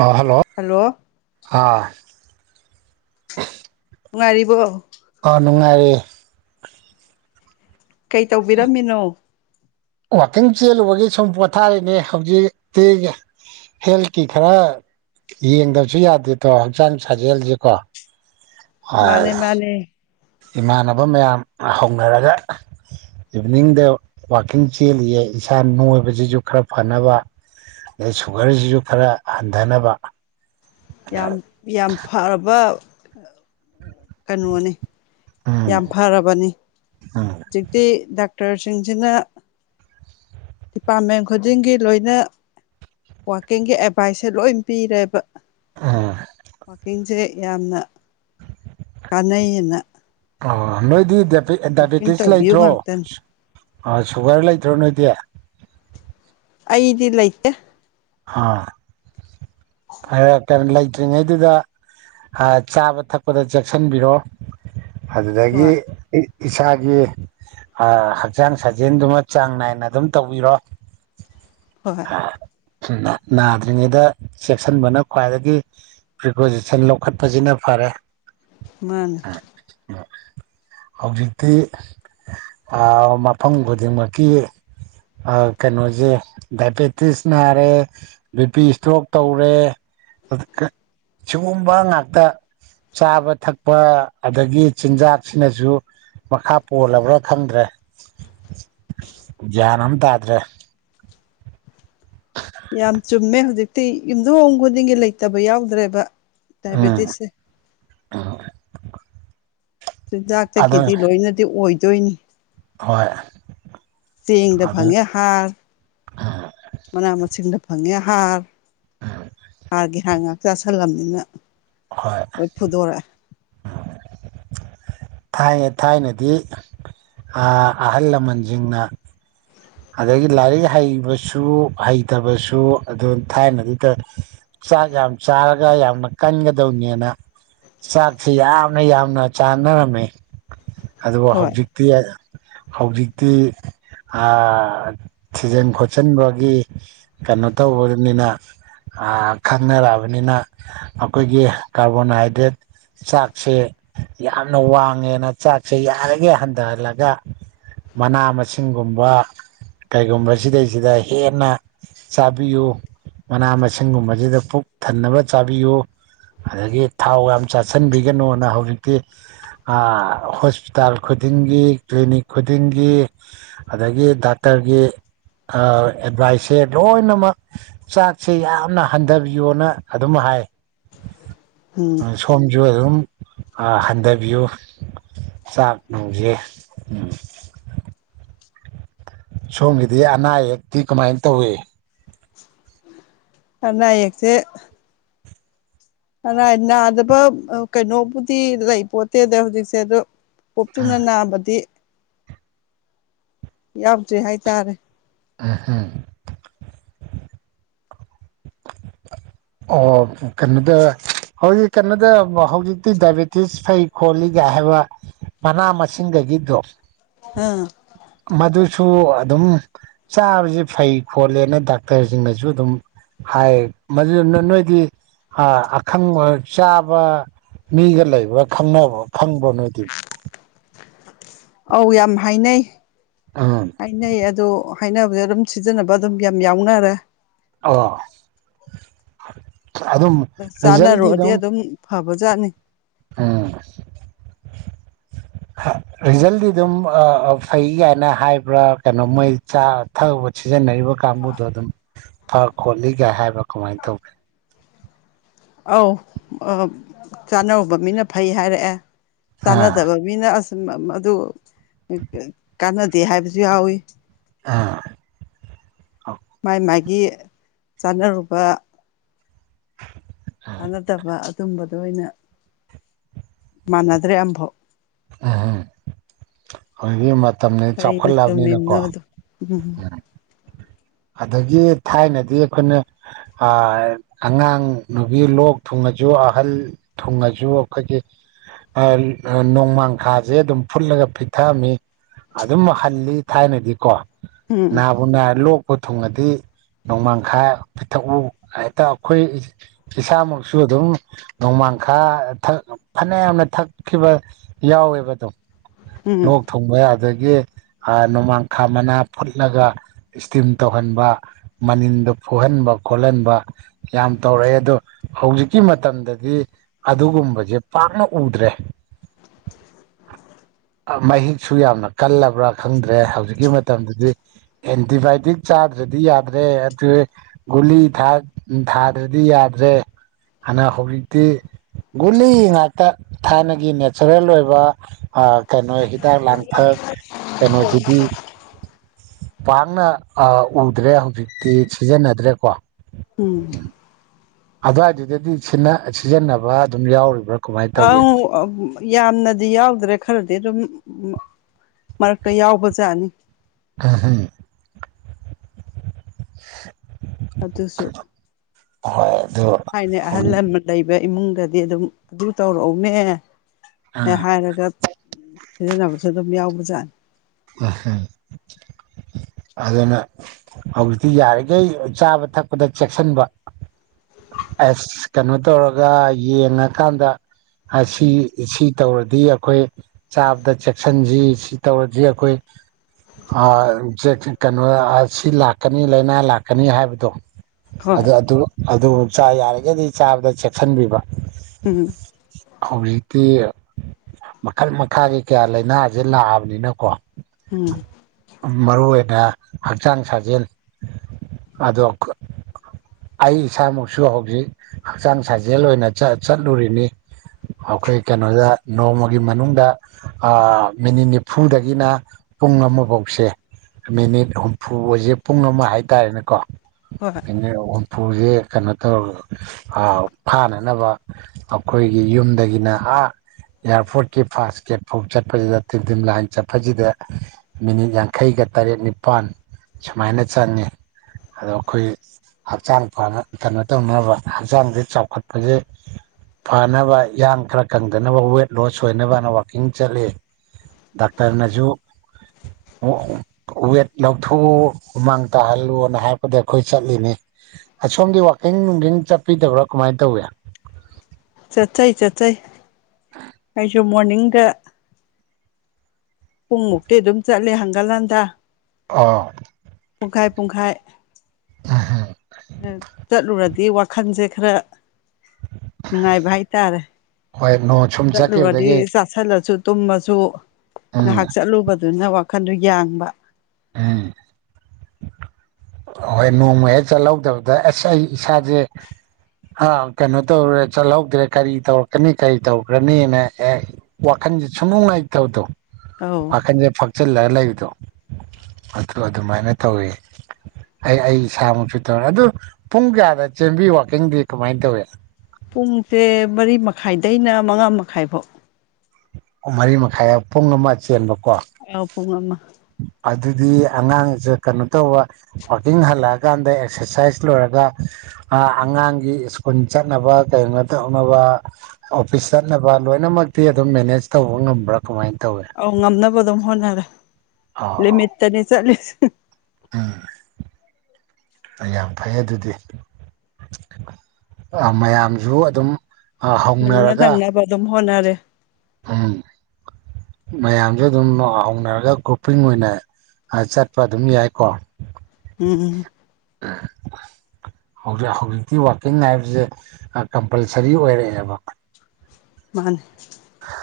ꯑ ꯍꯜꯂꯣ ꯑꯥ ꯉꯥꯏꯔꯤꯕ ꯑ ꯅꯨꯡꯉꯥꯏꯔꯤꯦ ꯀꯩ ꯇꯧꯕꯤꯔꯝꯃꯤꯅꯣ ꯋꯥꯋꯥꯛꯀꯤꯡ ꯆꯦꯜꯂꯨꯕꯒꯤ ꯁꯨꯝ ꯄꯣꯊꯥꯔꯤꯅꯦ ꯍꯧꯖꯤꯛꯇꯤꯒꯤ ꯍꯦꯜꯊꯀꯤ ꯈꯔꯞ ꯌꯦꯡꯗꯕꯁꯨ ꯌꯥꯗꯦꯗꯣ ꯍꯛꯆꯥꯡ ꯁꯥꯖꯦꯜꯁꯀꯣ ꯃꯥꯅꯦ ꯃꯥꯅꯦ ꯏꯃꯥꯟꯅꯕ ꯃꯌꯥꯝꯅ ꯍꯧꯅꯔꯒ ꯏꯚꯤꯅꯤꯡꯗ ꯋꯥꯛꯀꯤꯡ ꯆꯦꯜꯂꯤꯌꯦ ꯏꯁꯥ ꯅꯣꯏꯕꯁꯤꯁꯨ ꯈꯔ ꯐꯅꯕ ꯑꯗꯩ ꯁꯨꯒꯔꯁꯤꯁꯨ ꯈꯔ ꯍꯟꯊꯅꯕ ꯌꯥꯝ ꯌꯥꯝ ꯐꯔꯕ ꯀꯩꯅꯣꯅꯤ ꯎꯝ ꯌꯥꯝ ꯐꯔꯕꯅꯤ ꯎꯝ ꯍꯧꯖꯤꯛꯇꯤ ꯗꯥꯛꯇꯔꯁꯤꯡꯁꯤꯅ ꯗꯤꯄꯥꯔꯠꯃꯦꯟ ꯈꯨꯗꯤꯡꯒꯤ ꯂꯣꯏꯅ ꯀꯤꯡꯒꯤ ꯑꯦꯚꯥꯏꯁꯁꯦ ꯂꯣꯏ ꯄꯤꯔꯦꯕ ꯎꯝ ꯋꯥꯀꯤꯁꯦ ꯌꯥꯝꯅ ꯀꯥꯟꯅꯩꯑꯅ ꯑꯣ ꯅꯣꯏꯗꯤ ꯗꯥꯏꯕꯦꯇꯤꯁ ꯇꯧꯕꯤꯌꯨ ꯂꯩꯇ꯭ꯔꯣ ꯉꯥꯛꯇꯅꯤ ꯑ ꯁꯨꯒꯔ ꯂꯩꯇ꯭ꯔꯣ ꯅꯣꯏꯗꯤ ꯑꯩꯗꯤꯂꯥꯏꯇ ꯑ ꯐꯔ ꯀꯩꯅꯣ ꯂꯩꯇ꯭ꯔꯤꯉꯩꯗꯨꯗ ꯆꯥꯕ ꯊꯛꯄꯗ ꯆꯦꯛꯁꯤꯟꯕꯤꯔꯣ ꯑꯗꯨꯗꯒꯤ ꯍꯣꯏ ꯏꯁꯥꯒꯤ ꯍꯛꯡ ꯁꯥꯖꯦꯟ ꯍꯣꯏ ꯅꯥꯗ꯭ꯔꯤꯉꯩꯗ ꯆꯦꯛꯁꯤꯟꯕꯅ ꯈ꯭ꯋꯥꯏꯗꯒꯤ ꯄ꯭ꯔꯤꯀꯣꯁꯁꯟ ꯂꯧꯈꯠꯄꯁꯤꯅ ꯐ ꯐꯔꯦ ꯃꯥꯅꯦ ꯍꯧꯖꯤꯛꯇꯤ ꯃꯐꯝ ꯈꯨꯗꯤꯡꯃꯛꯀꯤ ꯑ ꯀꯩꯅꯣꯁꯦ ꯗꯗꯥꯏꯕꯦꯇꯤꯁ ꯅꯥꯔꯦ ꯕꯤ ꯄꯤ ꯏꯁꯇ꯭ꯔꯣꯛ ꯇꯧꯔꯦ ꯁꯤꯒꯨꯝꯕ ꯉꯥꯛꯇ ꯆꯥꯕ ꯊꯛꯄ ꯑꯗꯒꯤ ꯆꯤꯟꯖꯥꯛꯁꯤꯅꯁꯨ ꯃꯈꯥ ꯄꯣꯜꯂꯕ꯭ꯔꯥ ꯈꯪꯗ꯭ꯔꯦ ꯒ꯭ꯌꯥꯟ ꯑꯃ ꯇꯥꯗ꯭ꯔꯦ ꯌꯥꯝ ꯆꯨꯝꯃꯦ ꯍꯧꯖꯤꯛꯇꯤ ꯌꯨꯝꯊꯣꯡ ꯍꯣꯡ ꯈꯨꯗꯤꯡꯒꯤ ꯂꯩꯇꯕ ꯌꯥꯎꯗ꯭ꯔꯦꯕ ꯇꯥꯏꯕꯗꯤꯁꯦ ꯑ [unintelligible] [inaudible] ꯆꯤꯟꯖꯥꯛꯇꯒꯤꯗꯤ ꯂꯣꯏꯅꯗꯤ ꯑꯣꯏꯗꯣꯏꯅꯤ ꯍꯣꯏ ꯆꯦꯡꯗ ꯑꯗꯨ ꯐꯪꯉꯦ ꯍꯥꯔ ꯎꯝ ꯃꯅꯥ ꯃꯁꯤꯡꯗ ꯐꯪꯉꯦ ꯍꯥꯔ ꯍꯥꯔꯒꯤ ꯍꯥꯔ ꯉꯥꯏꯍꯥꯛ ꯆꯥꯥꯁꯜꯂꯝꯕꯅꯤꯅ ꯍꯣꯏ ꯂꯣꯏ ꯐꯨꯗꯣꯔꯛꯑꯦ [unintelligible] [inaudible] [inaudible] ꯊꯥꯏꯅ ꯊꯥꯏꯅꯗꯤ ꯑꯍꯜ ꯂꯃꯟꯁꯤꯡꯅ ꯑꯗꯒꯤ ꯂꯥꯏꯔꯤꯛ ꯍꯩꯕꯁꯨ ꯍꯩꯇꯕꯁꯨ ꯑꯗꯨ ꯊꯥꯏꯅꯗꯨꯗ ꯌꯥꯝ ꯆꯥꯔꯒ ꯌꯥꯝꯅ ꯀꯟꯒꯗꯧꯅꯦꯅ ꯁꯥꯤ ꯌꯥꯝ ꯅ ꯌꯥꯝꯅ ꯆꯥꯟꯅꯔꯃꯦ ꯑꯗꯨꯕꯨ ꯍꯣꯏ ꯍꯧꯖꯤꯛꯇꯤ ꯍꯧꯖꯤꯛꯇꯤ ꯊꯤꯖꯤꯟ ꯈꯣꯠꯆꯤꯟꯕꯒꯤ ꯀꯩꯅꯣ ꯇꯧꯕꯅꯤꯅ ꯈꯪꯅꯔꯛꯑꯕꯅꯤꯅ ꯑꯩꯈꯣꯏꯒꯤ ꯀꯥꯔꯕꯣꯅꯍꯥꯏꯗ꯭ꯔꯦꯠ ꯆꯥꯛꯁꯦ ꯌꯥꯝꯅ ꯋꯥꯡꯉꯦꯅ ꯆꯥꯛꯁꯦ ꯌꯥꯔꯒꯦ ꯍꯟꯊꯍꯜꯂꯒ ꯃꯅꯥ ꯃꯁꯤꯡꯒꯨꯝꯕ ꯀꯩꯒꯨꯝ ꯁꯤꯗꯩꯁꯤꯗ ꯍꯦꯟꯅ ꯆꯥꯕꯤꯌꯨ ꯃꯅꯥ ꯃꯁꯤꯡꯒꯨꯝꯕꯁꯤꯗ ꯄꯨꯛ ꯊꯟꯅꯕ ꯆꯥꯕꯤꯌꯨ ꯑꯗꯒꯤ ꯊꯥꯎ ꯌꯥꯝ ꯆꯥꯁꯤꯟꯕꯤꯒꯅꯨꯅ ꯍꯧꯖꯤꯛꯇꯤ ꯍꯣꯁꯄꯤꯇꯥꯜ ꯈꯨꯗꯤꯡꯒꯤ ꯀ꯭ꯂꯤꯅꯤꯛ ꯈꯨꯗꯤꯡꯒꯤ ꯑꯗꯒ ꯛꯇꯔꯒꯤ ꯑꯦꯠꯚꯥꯏꯁꯁꯦ ꯂꯣꯏꯅꯃꯛ ꯆꯥꯛꯁꯦ ꯌꯥꯝꯅ ꯍꯟꯊꯕꯤꯌꯣꯅ ꯑꯗꯨꯝ ꯍꯥꯏ ꯎ [unintelligible] [inaudible] ꯁꯣꯝꯁꯨ ꯑꯗꯨꯝ ꯍꯟꯊꯕꯤꯌꯨ [inaudible] ꯆꯞꯒ ꯎꯝ ꯁꯣꯝꯒꯤꯗꯤ ꯑꯅꯥ ꯑꯌꯦꯛꯛꯇꯤ ꯀꯃꯥꯏꯅ ꯇꯧꯏ ꯑꯅꯥ ꯌꯦꯛꯁꯦ ꯀꯅꯥꯏ ꯅꯥꯗꯕ ꯀꯩꯅꯣꯕꯨꯗꯤ ꯂꯩ ꯄꯣꯟꯇꯦꯗ ꯍꯧꯖꯤꯛꯁꯦ ꯑꯗꯣ ꯄꯣꯞ ꯇꯨꯅ ꯅꯥꯕꯗꯤ ꯌꯥꯎꯗ꯭ꯔꯤ ꯍꯥꯏꯇꯥꯔꯦ ꯑꯍꯝ [unintelligible] [inaudible] ꯑꯣ ꯀꯩꯅꯣꯗ ꯍꯧꯖꯤꯛ ꯀꯩꯅꯣꯗ ꯍꯧꯖꯤꯛꯇꯤ ꯗꯥꯏꯕꯦꯇꯤꯁ ꯐꯩ ꯈꯣꯠꯂꯤꯒ ꯍꯥꯏꯕ ꯃꯅꯥ ꯃꯁꯤꯡꯗꯒꯤꯗꯣ ꯑꯥ ꯁꯨ ꯑꯗꯨꯝ ꯆꯥꯕꯁꯦ ꯐꯩ ꯈꯣꯠꯂꯦꯅ ꯗꯥꯛꯇꯔꯁꯤꯡꯅꯁꯨ ꯑꯗꯨꯝ ꯍꯥꯏ ꯃꯗꯨꯅ ꯅꯣꯏꯗꯤ ꯑꯈꯪꯕ ꯆꯥꯕ ꯃꯤꯒ ꯂꯩꯕ꯭ꯔꯥ ꯈꯪꯅꯕ ꯈꯪꯕꯔ‌ꯣ ꯅꯣꯢꯗꯤ [inaudible] ꯑꯧ ꯌꯥꯝ ꯍꯥꯏꯅꯩ ꯎꯝ -ꯍꯥꯏꯅꯩ ꯑꯗꯣ ꯍꯥꯏꯅꯕꯁꯦ ꯑꯗꯨꯝ ꯁꯤꯖꯤꯟꯅꯕ ꯑꯗꯨꯝ ꯌꯥꯝ ꯌꯥꯎꯅꯔꯦ ꯑꯣ ꯑꯗꯨꯝ ꯔꯤꯖꯜꯗꯤ ꯑꯗꯨꯝ ꯖꯥꯠꯅꯤ ꯎꯝ [inaudible] ꯔꯤꯖꯜꯗꯤ ꯑꯗꯨꯝ ꯐꯩ ꯀꯥꯏꯅ ꯍꯥꯏꯕ꯭ꯔꯥ ꯀꯩꯅꯣ ꯃꯣꯏ ꯆꯥ ꯊꯛ ꯁꯤꯖꯤꯟꯅꯩ ꯀꯥꯡꯕꯨꯗꯣ ꯑꯗꯨꯝ ꯐ ꯈꯣꯠꯂꯤꯒ ꯍꯥꯏꯕ꯭ꯔ ꯀꯃꯥꯏꯅ ꯇꯧꯒꯦ ꯑꯧ ꯆꯥꯅꯧꯕ ꯃꯤꯅ ꯐꯩ ꯍꯥꯏꯔꯛꯑꯦ ꯑꯥ ꯆꯥꯟꯅꯗꯕ ꯃꯤꯅ ꯑꯁ ꯑꯗꯨ ꯀꯥꯟꯅꯗꯦ ꯍꯥꯏꯕꯁꯨ ꯌꯥꯎꯋꯤ ꯑ ꯒꯤ ꯆꯥꯅꯔꯨꯕ ꯆꯥꯅꯗꯕ ꯑꯗꯨꯝꯕꯗꯣ ꯑꯣꯏꯅ ꯃꯥꯟꯅꯗ꯭ꯔꯦ ꯑꯃꯐꯥꯎ ꯑ ꯍꯣ ꯏꯕꯦꯃ ꯃꯇꯝꯖꯦ ꯀꯔꯤꯅ ꯆꯥꯎꯈꯠꯂꯛꯑꯕꯅꯤꯅꯀꯣ ꯆꯨꯝꯃꯤꯕꯅꯣꯗꯣ ꯎꯝ ꯑꯗꯒꯤ ꯊꯥꯏꯅꯗꯤ ꯑꯩꯈꯣꯏꯅ ꯑꯉꯥꯡ ꯅꯨꯕꯤ ꯂꯣꯛ ꯊꯨꯡꯉ ꯖꯨ ꯑꯍꯜ ꯊꯨꯡꯉꯖꯨ ꯑꯩꯈꯣꯏꯒꯤ ꯅꯣꯡꯃꯥꯡꯈꯥꯖꯦ ꯑꯗꯨꯝ ꯐꯨꯠꯂꯒ ꯄꯤꯊꯛꯑꯝꯃꯤ ꯑꯗꯨꯝ ꯍꯜꯂꯤ ꯊꯥꯏꯅꯗꯤꯀꯣ ꯎꯝ ꯅꯥꯕꯨ -ꯅꯥꯔ ꯂꯣꯛꯄꯨ ꯊꯨꯡꯉꯗꯤ ꯅꯣꯡꯃꯥꯡꯈꯥ ꯄꯤꯊꯛꯎ ꯍꯦꯛꯇ ꯑꯩꯈꯣꯏ ꯏꯁꯥꯃꯛꯁꯨ ꯑꯗꯨꯝ ꯅꯣꯡꯃ ꯃꯥꯡꯈꯥ ꯊꯛ ꯐꯅꯌꯥꯝꯅ ꯊꯛꯈꯤꯕ ꯌꯥꯎꯋꯦꯕꯗꯨꯝ ꯎꯝ ꯂꯣꯛ ꯊꯨꯡꯕ ꯑꯗꯒꯤ ꯅꯣꯡꯃꯥꯡꯈꯥ ꯃꯅꯥ ꯐꯨꯠꯂꯒ ꯇꯤꯝ ꯇꯧꯍꯟꯕ ꯃꯅꯤꯟꯗ ꯐꯨꯍꯟꯕ ꯈꯣꯠꯍꯟꯕ ꯌꯥꯝ ꯇꯧꯔꯛꯑꯦ ꯑꯗꯣ ꯍꯧꯖꯤꯛꯀꯤ ꯃꯇꯝꯗꯗꯤ ꯑꯗꯨꯒꯨꯝꯕꯁꯦ ꯄꯥꯛꯅ ꯎꯗ꯭ꯔꯦ [unintelligible] ꯃꯍꯤꯛꯁꯨ ꯌꯥꯝꯅ ꯀꯜꯂꯕ꯭ꯔꯥ ꯈꯪꯗ꯭ꯔꯦ ꯍꯧꯖꯤꯛꯀꯤ ꯃꯇꯝꯗꯗꯤ ꯑꯦꯟꯇꯤꯕꯥꯢ ꯇꯤꯛ ꯆꯥꯗ꯭ꯔꯗꯤ ꯌꯥꯗ꯭ꯔꯦ ꯑꯗꯨ ꯒꯨꯂꯤ ꯊꯥꯗ꯭ꯔꯗꯤ ꯌꯥꯗ꯭ꯔꯦ ꯍꯅ ꯍꯧꯖꯤꯛꯇꯤ ꯒꯨꯂꯤ ꯉꯥꯛꯇ ꯊꯥꯏꯅꯒꯤ ꯅꯦꯆꯔꯦꯜ ꯑꯣꯏꯕ ꯀꯩꯅꯣ ꯍꯤꯗꯥꯛ ꯂꯥꯡꯊꯛ ꯀꯩꯅꯣꯁꯤꯗꯤ ꯄꯥꯛꯅ ꯑ ꯎꯗ꯭ꯔꯦ ꯍꯧꯖꯤꯛꯇꯤ ꯁꯤꯖꯤꯟꯅꯗ꯭ꯔꯦꯀꯣ ꯎꯝ ꯑꯗꯨꯋꯥꯏꯗꯨꯗꯗꯤ ꯁꯤꯖꯤꯟꯅꯕ ꯑꯗꯨꯝ ꯌꯥꯎꯔꯤꯕ꯭ꯔꯥ ꯀꯃꯥꯏꯅ ꯇꯧꯒꯦ ꯑꯪ ꯌꯥꯝꯅꯗꯤ ꯌꯥꯎꯗ꯭ꯔꯦ ꯈꯔꯗꯤ ꯑꯗꯨꯝ ꯃꯔꯛꯇ ꯌꯥꯎꯕꯖꯥꯠꯅꯤ [unintelligible] ꯍꯣꯢ ꯊꯥꯢꯅ ꯑꯍꯜ ꯂꯃꯟ ꯂꯩꯕ ꯏꯃꯨꯡꯗꯗꯤ ꯑꯗꯨꯝ ꯑꯗꯨ ꯇꯧꯔꯛꯎꯅꯦ ꯍ ꯑꯥ ꯍꯥꯏꯔꯒ ꯁꯤꯖꯤꯟꯅꯕꯁꯨ ꯑꯗꯨꯝ ꯌꯥꯎꯕꯖꯥꯠꯅꯤ ꯑ [unintelligible] ꯑꯗꯨꯅ ꯍꯧꯖꯤꯛꯇꯤ ꯌꯥꯔꯤꯈꯩ ꯆꯥꯕ ꯊꯛꯄꯗ ꯆꯦꯛꯁꯤꯟꯕ ꯑꯁ ꯀꯩꯅꯣ ꯇꯧꯔꯒ ꯌꯦꯡꯉꯀꯥꯟꯗ ꯑꯁꯤ ꯁꯤ ꯇꯧꯔꯗꯤ ꯑꯩꯈꯣꯏ ꯆꯥꯕꯗ ꯆꯦꯛꯁꯤꯟꯁꯤ ꯁꯤ ꯇꯧꯔꯗꯤ ꯑꯩꯈꯣꯏ ꯑ ꯆꯦꯛ ꯀꯩꯅꯣ ꯑꯁꯤ ꯂꯥꯛꯀꯅꯤ ꯂꯥꯏꯅꯥ ꯂꯥꯛꯀꯅꯤ ꯍꯥꯏꯕꯗꯣ ꯑ ꯍꯣꯏ ꯑꯗꯨ ꯑꯗꯨꯕꯨ ꯆꯥ ꯌꯥꯔꯤꯒꯗꯤ ꯆꯥꯕꯗ ꯆꯦꯛꯁꯤꯟꯕꯤꯕ ꯎꯝ ꯍꯧꯖꯤꯛꯇꯤ ꯃꯈꯜ ꯃꯈꯥꯒꯤ ꯀꯌꯥ ꯂꯥꯏꯅꯥꯁꯦ ꯂꯥꯛꯑꯕꯅꯤꯅꯀꯣ ꯎꯝ ꯃꯔꯨ ꯑꯣꯏꯅ ꯍꯛꯆꯥꯡ ꯁꯥꯖꯦꯜ ꯑꯗ ꯑꯣꯀ ꯑꯩ ꯏꯁꯥꯃꯛꯁꯨ ꯍꯧꯖꯤꯛ ꯍꯛꯆꯥꯡ ꯁꯥꯖꯦꯜ ꯑꯣꯏꯅ ꯆꯠꯂꯨꯔꯤꯅꯤ ꯑꯩꯈꯣꯏ ꯀꯩꯅꯣꯗ ꯅꯣꯡꯃꯒꯤ ꯃꯅꯨꯡꯗ ꯃꯤꯅꯤꯠ ꯅꯤꯐꯨꯗꯒꯤꯅ ꯄꯨꯡ ꯑꯃꯐꯥꯎꯁꯦ ꯃꯤꯅꯤꯠ ꯍꯨꯝꯐꯨꯁꯦ ꯄꯨꯡ ꯑꯃ ꯍꯥꯏꯇꯥꯔꯦꯅꯦꯀꯣ ꯍꯣꯏ [inaudible] ꯎꯐꯨꯁꯦ ꯀꯩꯅꯣ ꯇꯧꯔꯒ ꯐꯥꯅꯅꯕ ꯑꯩꯈꯣꯏꯒꯤ ꯌꯨꯝꯗꯒꯤꯅ ꯑ ꯏꯌꯥꯔꯄꯣꯔꯠꯀꯤ ꯐꯥꯁ ꯒꯦꯠ ꯐꯥꯎ ꯆꯠꯄꯁꯤꯗ ꯇꯤꯟ ꯇꯤꯟ ꯂꯥꯏꯟ ꯆꯠꯄꯁꯤꯗ ꯃꯤꯅꯤꯠ ꯌꯥꯡꯈꯩꯒ ꯇꯔꯦꯠ ꯅꯤꯄꯥꯜ ꯁꯨꯃꯥꯏꯅ ꯆꯪꯉꯤ ꯑꯗꯣ ꯑꯩꯈꯣꯏ ꯍꯛꯆꯥꯡ ꯐꯅ ꯀꯩꯅꯣ ꯇꯧꯅꯕ ꯍꯛꯆꯥꯡꯁ ꯆꯥꯎꯈꯠꯄꯁꯦ ꯐꯅꯕ ꯏꯌꯥꯡ ꯈꯔ ꯀꯪꯗꯅꯕ ꯋꯦꯠ ꯂꯣꯁ ꯑꯣꯏꯅꯕꯅ ꯋꯥꯛꯀꯤꯡ ꯆꯠꯂꯤ ꯗꯥꯛꯇꯔꯅꯁꯨꯨ [inaudible] ꯑꯣ ꯋꯦꯠ ꯂꯧꯊꯣꯛꯎ ꯍꯨꯃꯥꯡ ꯇꯥꯍꯜꯂꯨꯅ ꯍꯥꯏꯔꯛꯄꯗ ꯑꯩꯈꯣꯏ ꯆꯠꯂꯤꯅꯤ ꯑꯁꯣꯝꯒꯤ ꯋꯥꯈꯩ ꯏꯤꯟ ꯅꯨꯡꯊꯡ ꯆꯠꯄꯤꯗꯕ꯭ꯔꯥ ꯀꯃꯥꯏꯅ ꯇꯧꯋꯤ ꯆꯠꯆꯩ ꯆꯠꯆꯩ ꯑꯩꯁꯨ ꯃꯣꯔꯅꯤꯡꯗ ꯄꯨꯡꯃꯨꯛꯇꯤ ꯑꯗꯨꯝ ꯆꯠꯂꯦ ꯍꯪꯒꯥ ꯂꯥꯟꯗ ꯑꯥ ꯄꯨꯡꯈꯥꯏ ꯄꯨꯡꯈꯥꯏ ꯆꯠꯂꯨꯔꯗꯤ ꯋꯥꯈꯜꯁꯦ ꯈꯔ ꯅꯨꯡꯉꯥꯏꯕ ꯍꯥꯏꯇꯥꯔꯦ ꯍꯣꯏ ꯅꯣꯡ ꯁꯨꯝ ꯆꯂ ꯆꯠꯈꯤꯕꯗꯒꯤ ꯋꯥꯔꯤꯗꯤ ꯆꯁꯥꯏꯂꯁꯨ ꯇꯨꯝꯃꯁꯨ ꯎꯝ ꯉꯥꯏꯍꯥꯛ ꯆꯠꯂꯨꯕꯗꯨꯅ ꯋꯥꯈꯟꯗꯨ ꯌꯥꯡꯕ ꯎꯝ ꯍꯣꯏ ꯅꯣꯡꯃ ꯍꯦꯛ ꯆꯠꯍꯧꯗꯕꯗ ꯑꯁ ꯑꯩ ꯏꯁꯥꯁꯦ ꯀꯩꯅꯣ ꯇꯧꯦ ꯆꯠꯍꯧꯗ꯭ꯔꯦ ꯀꯔꯤ ꯇꯧꯔꯛꯀꯅꯤ ꯀꯔꯤ ꯇꯧꯈ꯭ꯔꯅꯤꯅ ꯋꯥꯈꯜ ꯋꯥꯈꯟꯁꯦ ꯁꯨꯃꯅꯨꯡꯉꯥꯏꯇꯧꯗꯣ ꯑꯧ ꯋꯥꯈꯟꯁꯦ ꯐꯛꯆꯤꯜꯂꯒ ꯂꯩꯕꯗꯣ ꯑꯗꯨ ꯑꯗꯨꯃꯥꯏꯅ ꯇꯧꯋꯤ ꯑꯩ ꯑꯩ ꯏꯁꯥꯃꯨꯁꯨ ꯇꯧꯔꯦ ꯑꯗꯨ ꯄꯨꯡ ꯀꯌꯥꯗ ꯆꯦꯟꯕꯤ ꯋꯥꯋꯥꯛꯀꯤꯡꯗꯤ ꯀꯃꯥꯏꯅ ꯇꯧꯏꯤ ꯄꯨꯡꯁꯦ ꯃꯔꯤ ꯃꯈꯥꯏꯗꯩꯅ ꯃꯉꯥ ꯃꯈꯥꯏ ꯐꯥꯎ ꯃꯔꯤ ꯃꯈꯥꯏ ꯄꯨꯡ ꯑꯃ ꯆꯦꯟꯕ ꯑ ꯄꯨꯡ ꯑꯃ ꯗꯤ ꯑꯉꯥꯡꯁꯦ ꯀꯩꯅꯣ ꯇꯧꯕ ꯋꯥꯋꯀꯤꯡ ꯍꯜꯂꯛꯑꯀꯥꯟꯗ ꯑꯦꯛꯁꯔꯁꯥꯏꯁ ꯂꯣꯏꯔꯒ ꯑꯉꯥꯡꯒꯤ ꯁ꯭ꯀꯨꯜ ꯆꯠꯅꯕ ꯀꯩꯅꯩꯅꯣ ꯇꯧꯅꯕ ꯑꯣꯐꯤꯁ ꯆꯠꯅꯕ ꯂꯣꯏꯅꯃꯛꯇꯤ ꯑꯗꯨꯝ ꯃꯦꯅꯦꯖ ꯇꯧꯕ ꯉꯝꯕ꯭ꯔꯥ ꯀꯃꯥꯏꯅ ꯇꯧꯏ ꯑ ꯉꯝꯅꯕ ꯑꯗꯨꯝ ꯍꯣꯅꯔ ꯂꯤ ꯑꯥ ꯂꯤꯃꯤꯠꯇꯅꯤ ꯆꯠꯂꯤꯁ ꯎꯝ ꯌꯥꯝ ꯐꯩ ꯑꯗꯨꯗꯤ ꯃꯌꯥꯝꯁꯨ ꯑꯗꯨꯝ ꯍꯧꯅꯔꯒ ꯍꯅꯔꯦ ꯎꯝ ꯃꯌꯥꯝꯁꯨ ꯑꯗꯨꯝ ꯍꯧꯅꯔꯒ ꯒ꯭ꯔꯣꯄꯤꯡ ꯑꯣꯏꯅ ꯆꯠꯄ ꯑꯗꯨꯝ ꯌꯥꯏꯀꯣ ꯎꯝ [unintelligible] [inaudible] ꯖꯤꯛ ꯍꯧꯖꯤꯛꯇꯤ ꯋꯥꯛꯀꯤꯡ ꯂꯥꯏꯞꯁꯦ ꯀꯝꯄꯜꯁꯔꯤ ꯑꯣꯏꯔꯛꯑꯦꯕ ꯃꯥꯅꯦ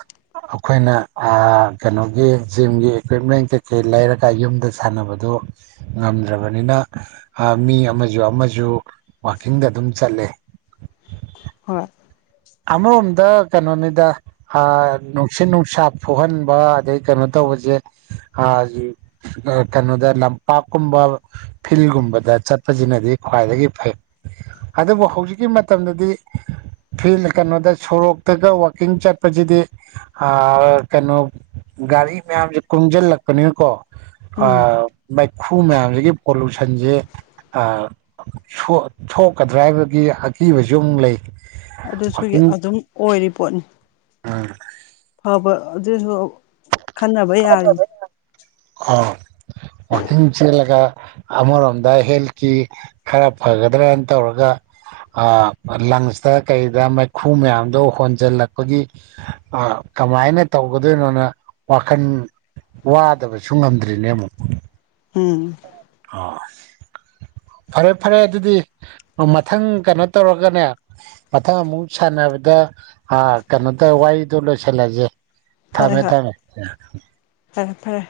[unintelligible] [inaudible] ꯑꯩꯈꯣꯏꯅ ꯀꯩꯅꯣꯒꯤ ꯖꯤꯝꯒꯤ ꯏꯀ꯭ꯋꯤꯞꯃꯦꯟ ꯀꯩꯀꯩ ꯂꯩꯔꯒ ꯌꯨꯝꯗ ꯁꯥꯟꯅꯕꯗꯨ ꯉꯝꯗ꯭ꯔꯕꯅꯤꯅ ꯃꯤ ꯑꯃꯁꯨ ꯑꯃꯁꯨ ꯋꯀꯤꯡꯗ ꯑꯗꯨꯝ ꯆꯠꯂꯦ ꯍꯣꯏ ꯑꯃꯔꯣꯝꯗ ꯀꯩꯅꯣꯅꯤꯗ ꯅꯨꯡꯁꯤꯠ ꯅꯨꯡꯁꯥ ꯐꯨꯍꯟꯕ ꯑꯗꯩ ꯀꯩꯅꯣ ꯇꯧꯕ ꯇꯁꯦ ꯀꯩꯅꯣꯗ ꯂꯝꯄꯥꯛꯀꯨꯝꯕ ꯐꯤꯜꯒꯨꯝꯕꯗ ꯆꯠꯄꯁꯤꯅꯗꯤ ꯈ꯭ꯋꯥꯏꯗꯒꯤ ꯐꯩ ꯑꯗꯨꯕꯨ ꯍꯧꯖꯤꯛꯀꯤ ꯃꯇꯝꯗꯗꯤ ꯐꯤ ꯀꯩꯅꯣꯗ ꯁꯣꯔꯣꯛꯇꯒ ꯋꯥꯋꯥꯛꯀꯤꯡ ꯆꯠꯄꯁꯤꯗꯤ ꯀꯩꯅꯣ ꯒꯥꯔꯤ ꯃꯌꯥꯝꯁꯦ ꯀꯨꯡꯁꯤꯜꯂꯛꯄꯅꯤꯅꯀꯣ ꯎꯝ ꯈꯨ ꯃꯌꯥꯝꯁꯤꯒꯤ ꯄꯣꯂꯨꯁꯟꯁꯦ ꯊꯣꯛꯀꯗ꯭ꯔꯥ ꯍꯥꯏꯕꯒꯤ ꯑꯀꯤꯕꯁꯨ ꯑꯃꯨꯛ ꯂꯩ ꯑꯗꯨꯁꯨꯒꯤ ꯋꯥꯛꯀꯤꯡ ꯑꯗꯨꯝ ꯑꯣꯏꯔꯤ ꯄꯣꯠꯅꯤ ꯐꯕ ꯑꯗꯨꯁꯨ ꯈꯟꯅꯕ ꯌꯥꯔꯤ [unintelligible] [inaudible] ꯋꯥꯋꯥꯛꯀꯤꯡ ꯆꯦꯜꯂꯒ ꯑꯃꯔꯣꯝꯗ ꯍꯦꯜꯠꯀꯤ ꯈꯔ ꯐꯒꯗ꯭ꯔꯅ ꯇꯧꯔꯒ ꯂꯪꯁꯇ ꯀꯩꯗ ꯃꯩꯈꯨ ꯃꯌꯥꯝꯗꯣ ꯍꯣꯟꯖꯜꯂꯛꯄꯒꯤ ꯀꯃꯥꯏꯅ ꯇꯧꯒꯗꯣꯏꯅꯣꯅꯈ ꯋꯥꯟ ꯋꯥꯗꯕꯁꯨ ꯉꯝꯗ꯭ꯔꯤꯅꯦ ꯑꯃꯨꯛ ꯎꯝ ꯑ ꯐꯔꯦ ꯐꯔꯦ ꯑꯗꯨꯗꯤ ꯃꯊꯪ ꯀꯩꯅꯣ ꯇꯧꯔꯒꯅꯦ ꯃꯊꯪ ꯑꯃꯨꯛ ꯁꯥꯟꯅꯕꯗ ꯀꯩꯅꯣ ꯇꯧ ꯍꯏꯗ ꯂꯣꯏꯁꯜꯂꯁꯦ ꯍꯣꯏ ꯊꯝꯃꯦ ꯍꯣꯏ ꯊꯝꯃꯦ ꯐꯔꯦ ꯐꯔꯦ